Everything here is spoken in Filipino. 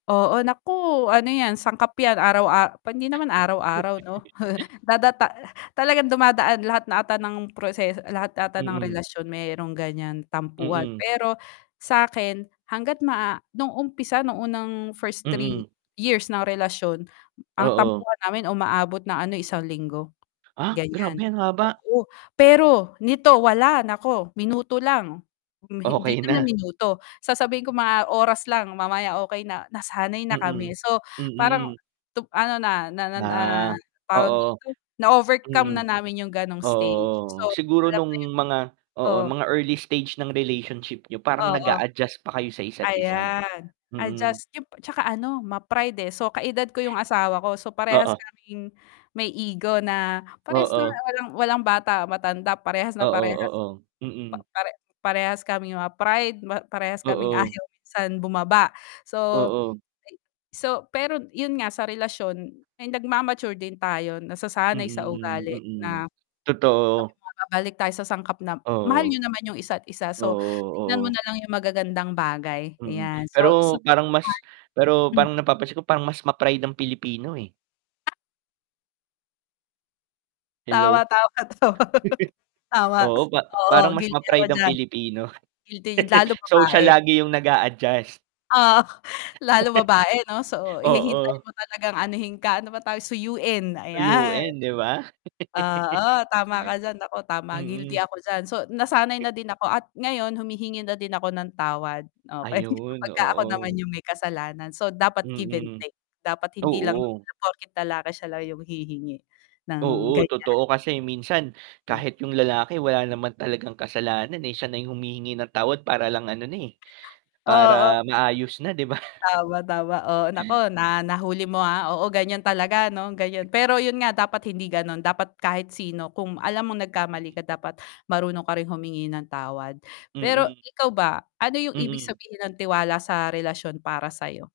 Oo, naku ano yan sangkap yan araw-a pa hindi naman araw-araw no dadata talagang dumadaan lahat na ata ng proseso lahat ata ng Mm. relasyon meron ganyan tampuhan. Mm. Pero sakin hangga't maa nung umpisa nung unang first 3 Mm. years ng relasyon ang Oo. tampuhan namin umaabot ng ano 1 linggo, Ah, ganyan. grabe ang haba. Oo. Pero, nito wala nako minuto lang, hindi Okey naman na. minuto, sasabihin ko mga oras lang mamaya okey na, nasanay na kami Mm, so parang mm. ano na, na na na Ah, tawag oo. dito, na-overcome na Mm. namin yung ganong Oo, stage oo. Siguro [unintelligible] nung mga oo, O mga early stage ng relationship niyo parang Oo. nag-a-adjust pa kayo sa isa't isa, Ayan, mm. adjust [unintelligible] tsaka ano ma-pride, eh. So, ka-edad ko yung asawa ko, so parehas Oo. kaming may ego na parehas na Oo. walang walang bata, matanda parehas na Oo, parehas oo. Mm. [unintelligible] pare-parehas kaming mga pride, parehas kaming Oo. ayaw minsan bumaba. Oo. So, pero yun nga sa relasyon ay nagma-mature din tayo nasasanay sa Mm, ugali mm. na sabi Totoo. mo babalik tayo sa sangkap na mahal Oo. niyo naman yung isa't isa. Oo, So tingnan mo oo. nalang yung magagandang bagay Mm. ayan. So, Pero parang mas, pero [unintelligible] parang napapansin ko parang mas ma-pride ang Pilipino, eh. Tawa Hello. tawa to Tama, Oo. Pa oo parang mas guilty ako ma-pride ang diyan, Pilipino guilty lalo So siya babae. lagi yung nag-a-adjust. Oh. Lalo babae 'no so hihintayin Oo. mo talagang anohin ka, ano ba tawag, suyuin ayan. Toyoin 'di ba? Oo, tama ka diyan. Nako tama. Guilty Mm. ako diyan. So, nasanay na din ako at ngayon humihingi na din ako ng tawad okey. Ayun, Pagka ako naman oo. yung may kasalanan so dapat give and Mm, take. Dapat hindi lang oo. na porket lalaki sila yung hihingi ng Oo, ganyan. totoo. Kasi minsan Hm. kahit yung lalaki wala naman talagang kasalanan, eh, siya na humihingi ng tawad para lang ano na, eh, Oo para maayos na 'di ba? Tama, tama. Oo, naku na nahuli mo, ah, oo ganyan talaga 'no ganyan pero yun nga dapat hindi ganon dapat kahit sino kung alam mong nagkamali Mm. ka dapat marunong ka ring humingi ng tawad, pero Mm. ikaw ba ano yung ibig Mm. sabihin ng tiwala sa relasyon para sayo?